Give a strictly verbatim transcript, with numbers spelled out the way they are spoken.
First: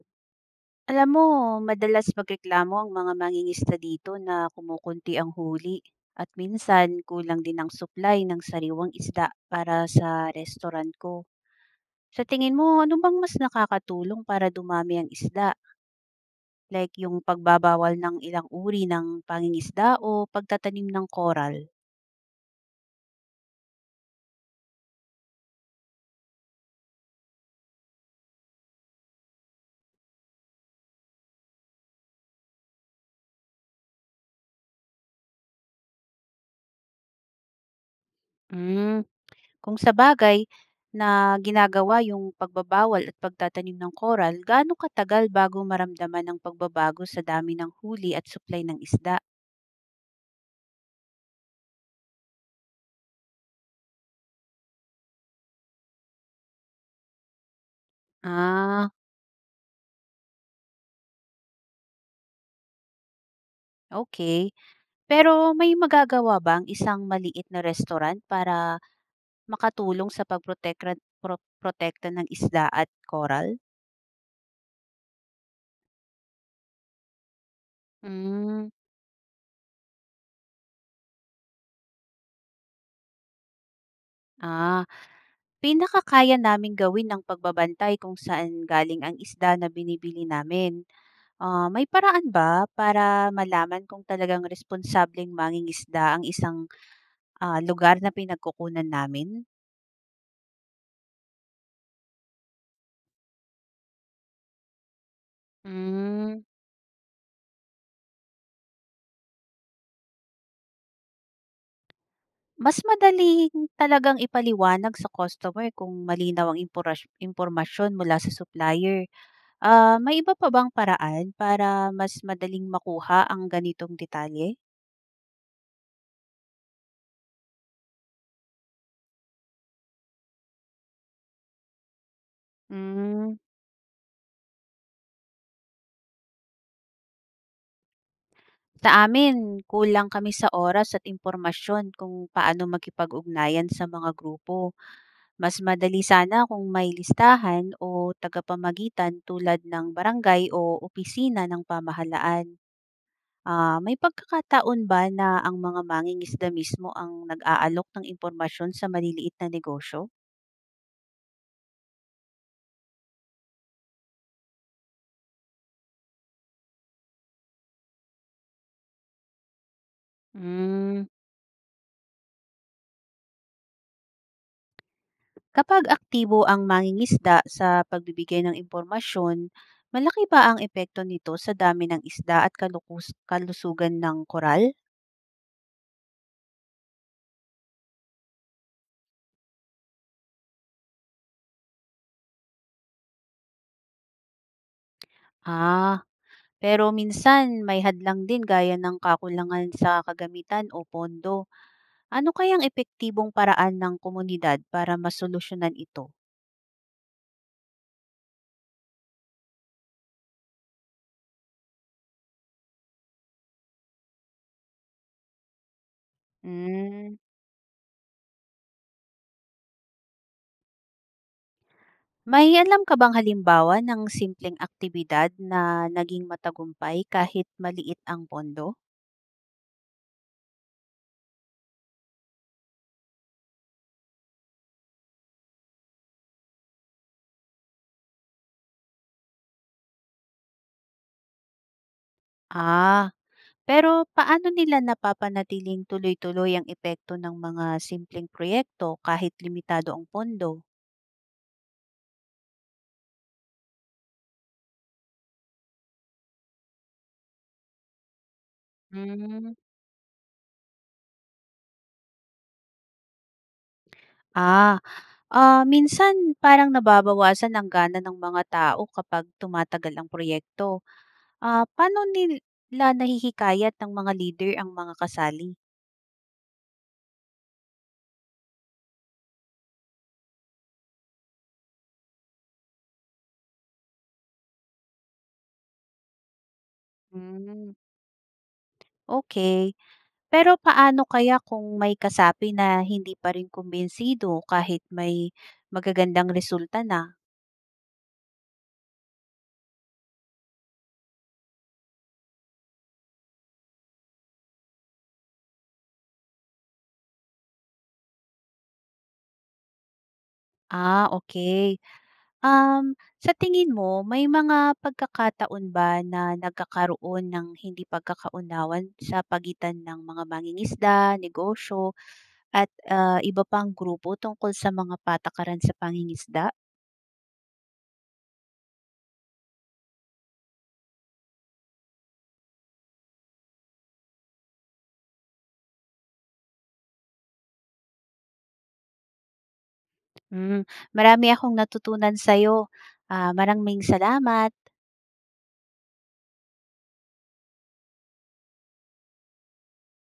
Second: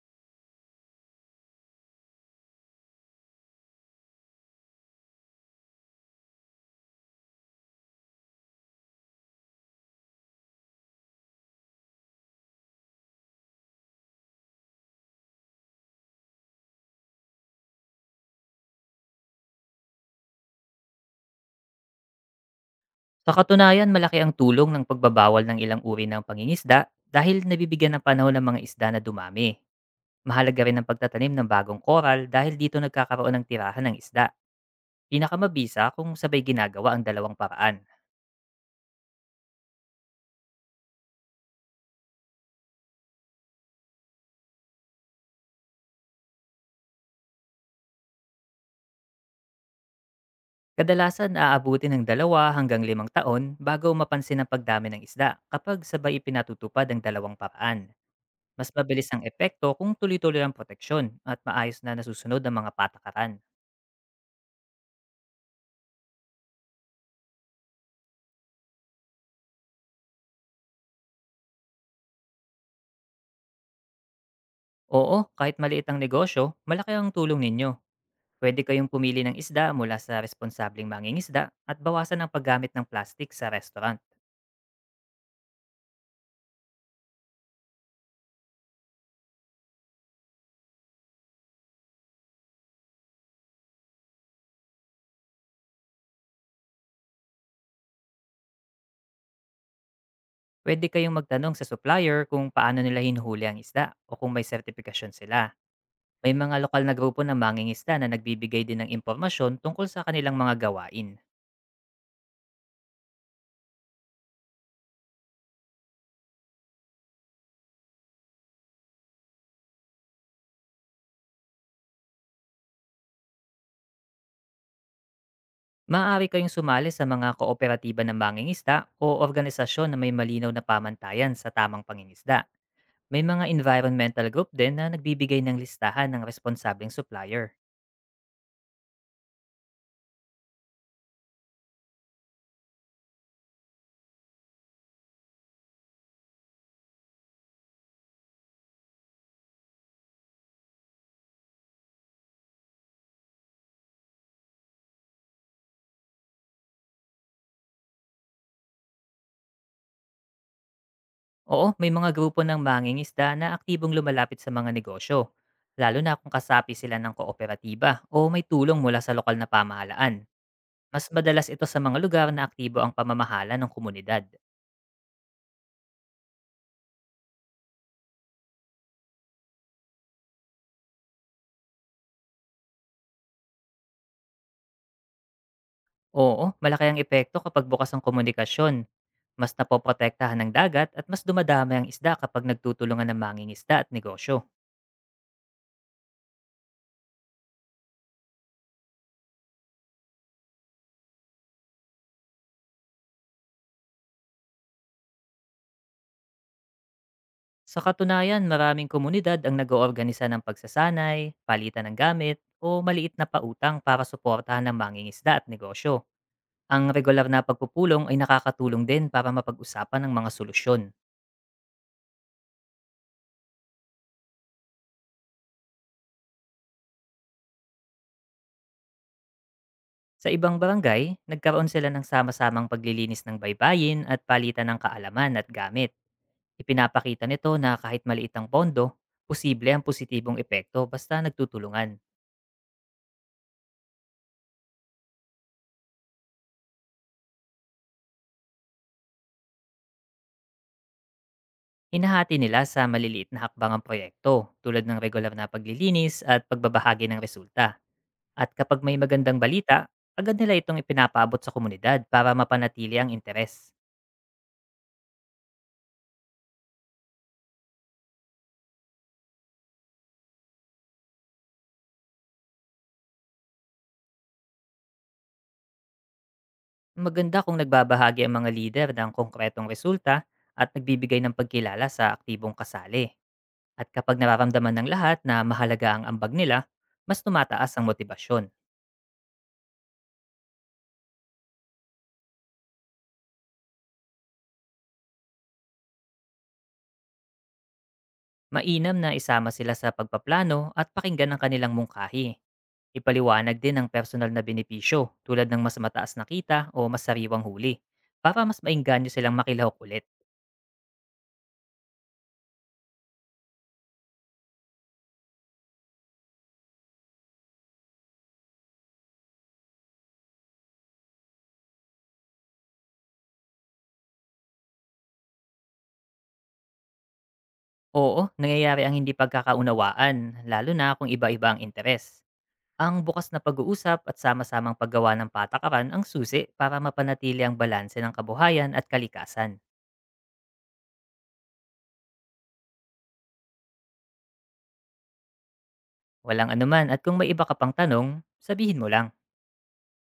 Alam mo, madalas magreklamo ang mga mangingisda dito na kumukunti ang huli at minsan kulang din ang supply ng sariwang isda para sa restaurant ko. Sa tingin mo, ano bang mas nakakatulong para dumami ang isda? Like yung pagbabawal ng ilang uri ng pangingisda o pagtatanim ng coral? Sa katunayan, malaki ang tulong ng pagbabawal ng ilang uri ng pangingisda dahil nabibigyan ng panahon ng mga isda na dumami. Mahalaga rin ang pagtatanim ng bagong koral dahil dito nagkakaroon ng tirahan ng isda. Pinakamabisa kung sabay ginagawa ang dalawang paraan. Kung sa bagay na ginagawa yung pagbabawal at pagtatanim ng koral, gaano katagal bago maramdaman ng pagbabago sa dami ng huli at supply ng isda? Kadalasan aabuti ng dalawa hanggang limang taon bago mapansin ang pagdami ng isda kapag sabay ipinatutupad ang dalawang paraan. Mas Ah, mabilis ang epekto kung tuloy-tuloy ang proteksyon at maayos na nasusunod ang mga patakaran. okay. Pero may magagawa ba ang isang maliit na restaurant para makatulong sa pagprotekta pro- protekta ng isda at koral? Oo, kahit maliit ang negosyo, malaki ang tulong ninyo. Pwede Mm, kayong pumili ng isda mula sa responsabling mangingisda at bawasan ang paggamit ng plastic sa restaurant. ah, pinakakaya naming gawin ang pagbabantay kung saan galing ang isda na binibili namin. Ah, may paraan ba para malaman kung talagang responsableng mangingisda ang isang, ah, lugar na pinagkukunan namin? Pwede kayong magtanong sa supplier kung paano nila hinuhuli ang isda o kung may sertifikasyon sila. May Hmm. mga lokal na grupo ng mangingisda na nagbibigay din ng impormasyon tungkol sa kanilang mga gawain. Mas madaling talagang ipaliwanag sa customer kung malinaw ang imporasy impormasyon mula sa supplier. Ah, may iba pa bang paraan para mas madaling makuha ang ganitong detalye? Maaari kayong sumali sa mga kooperatiba ng mangingisda o organisasyon na may malinaw na pamantayan sa tamang pangingisda. May Hmm. mga environmental group din na nagbibigay ng listahan ng responsabling supplier. Sa amin, kulang kami sa oras at impormasyon kung paano makipag-ugnayan sa mga grupo. Mas madali sana kung may listahan o tagapamagitan tulad ng barangay o opisina ng pamahalaan. Ah, may pagkakataon ba na ang mga mangingisda mismo ang nag-aalok ng impormasyon sa maliliit na negosyo? Oo, may mga grupo ng mangingisda na aktibong lumalapit sa mga negosyo, lalo na kung kasapi sila ng kooperatiba o may tulong mula sa lokal na pamahalaan. Mas Mm, madalas ito sa mga lugar na aktibo ang pamamahala ng komunidad. kapag aktibo ang mangingisda sa pagbibigay ng impormasyon, malaki ba ang epekto nito sa dami ng isda at kalukus- kalusugan ng koral? Oo, malaki ang epekto kapag bukas ang komunikasyon. Mas napoprotektahan ng dagat at mas dumadami ang isda kapag nagtutulungan ng mangingisda at negosyo. Ah, pero minsan may hadlang din gaya ng kakulangan sa kagamitan o pondo. Ano kayang epektibong paraan ng komunidad para masolusyonan ito? Sa katunayan, maraming komunidad ang nag-oorganisa ng pagsasanay, palitan ng gamit, o maliit na pautang para suportahan ng mangingisda at negosyo. Ang Hmm. regular na pagpupulong ay nakakatulong din para mapag-usapan ng mga solusyon. May alam ka bang halimbawa ng simpleng aktibidad na naging matagumpay kahit maliit ang pondo? Sa ibang barangay, nagkaroon sila ng sama-samang paglilinis ng baybayin at palitan ng kaalaman at gamit. Ipinapakita nito na kahit maliit ang pondo, posible ang positibong epekto basta nagtutulungan. Ah, pero paano nila napapanatiling tuloy-tuloy ang epekto ng mga simpleng proyekto kahit limitado ang pondo? Hinahati nila sa maliliit na hakbang ang proyekto tulad ng regular na paglilinis at pagbabahagi ng resulta. At kapag may magandang Hmm. balita, agad nila itong ipinapaabot sa komunidad para mapanatili ang interes. Ah, ah, Minsan parang nababawasan ang gana ng mga tao kapag tumatagal ang proyekto. Ah, paano nila nahihikayat ng mga leader ang mga kasali? Maganda kung nagbabahagi ang mga lider ng konkretong resulta at nagbibigay ng pagkilala sa aktibong kasali. At kapag nararamdaman ng lahat na mahalaga ang ambag nila, mas tumataas Hmm, ang motibasyon. okay. Pero paano kaya kung may kasapi na hindi pa rin kumbinsido kahit may magagandang resulta na? Mainam na isama sila sa pagpaplano at pakinggan ang kanilang mungkahi. Ipaliwanag din ang personal na benepisyo tulad ng mas mataas na kita o mas sariwang huli para mas mainganyo silang makilahok ulit. Ah, okay. Um, sa tingin mo may mga pagkakataon ba na nagkakaroon ng hindi pagkakaunawan sa pagitan ng mga mangingisda, negosyo at, ah, iba pang grupo tungkol sa mga patakaran sa pangingisda? Oo, nangyayari ang hindi pagkakaunawaan, lalo na kung iba-iba ang interes. Ang bukas na pag-uusap at sama-samang paggawa ng patakaran ang susi para mapanatili ang balanse ng kabuhayan at kalikasan. Hmm, marami akong natutunan sa'yo. Ah, maraming salamat. Walang anuman at kung may iba ka pang tanong, sabihin mo lang.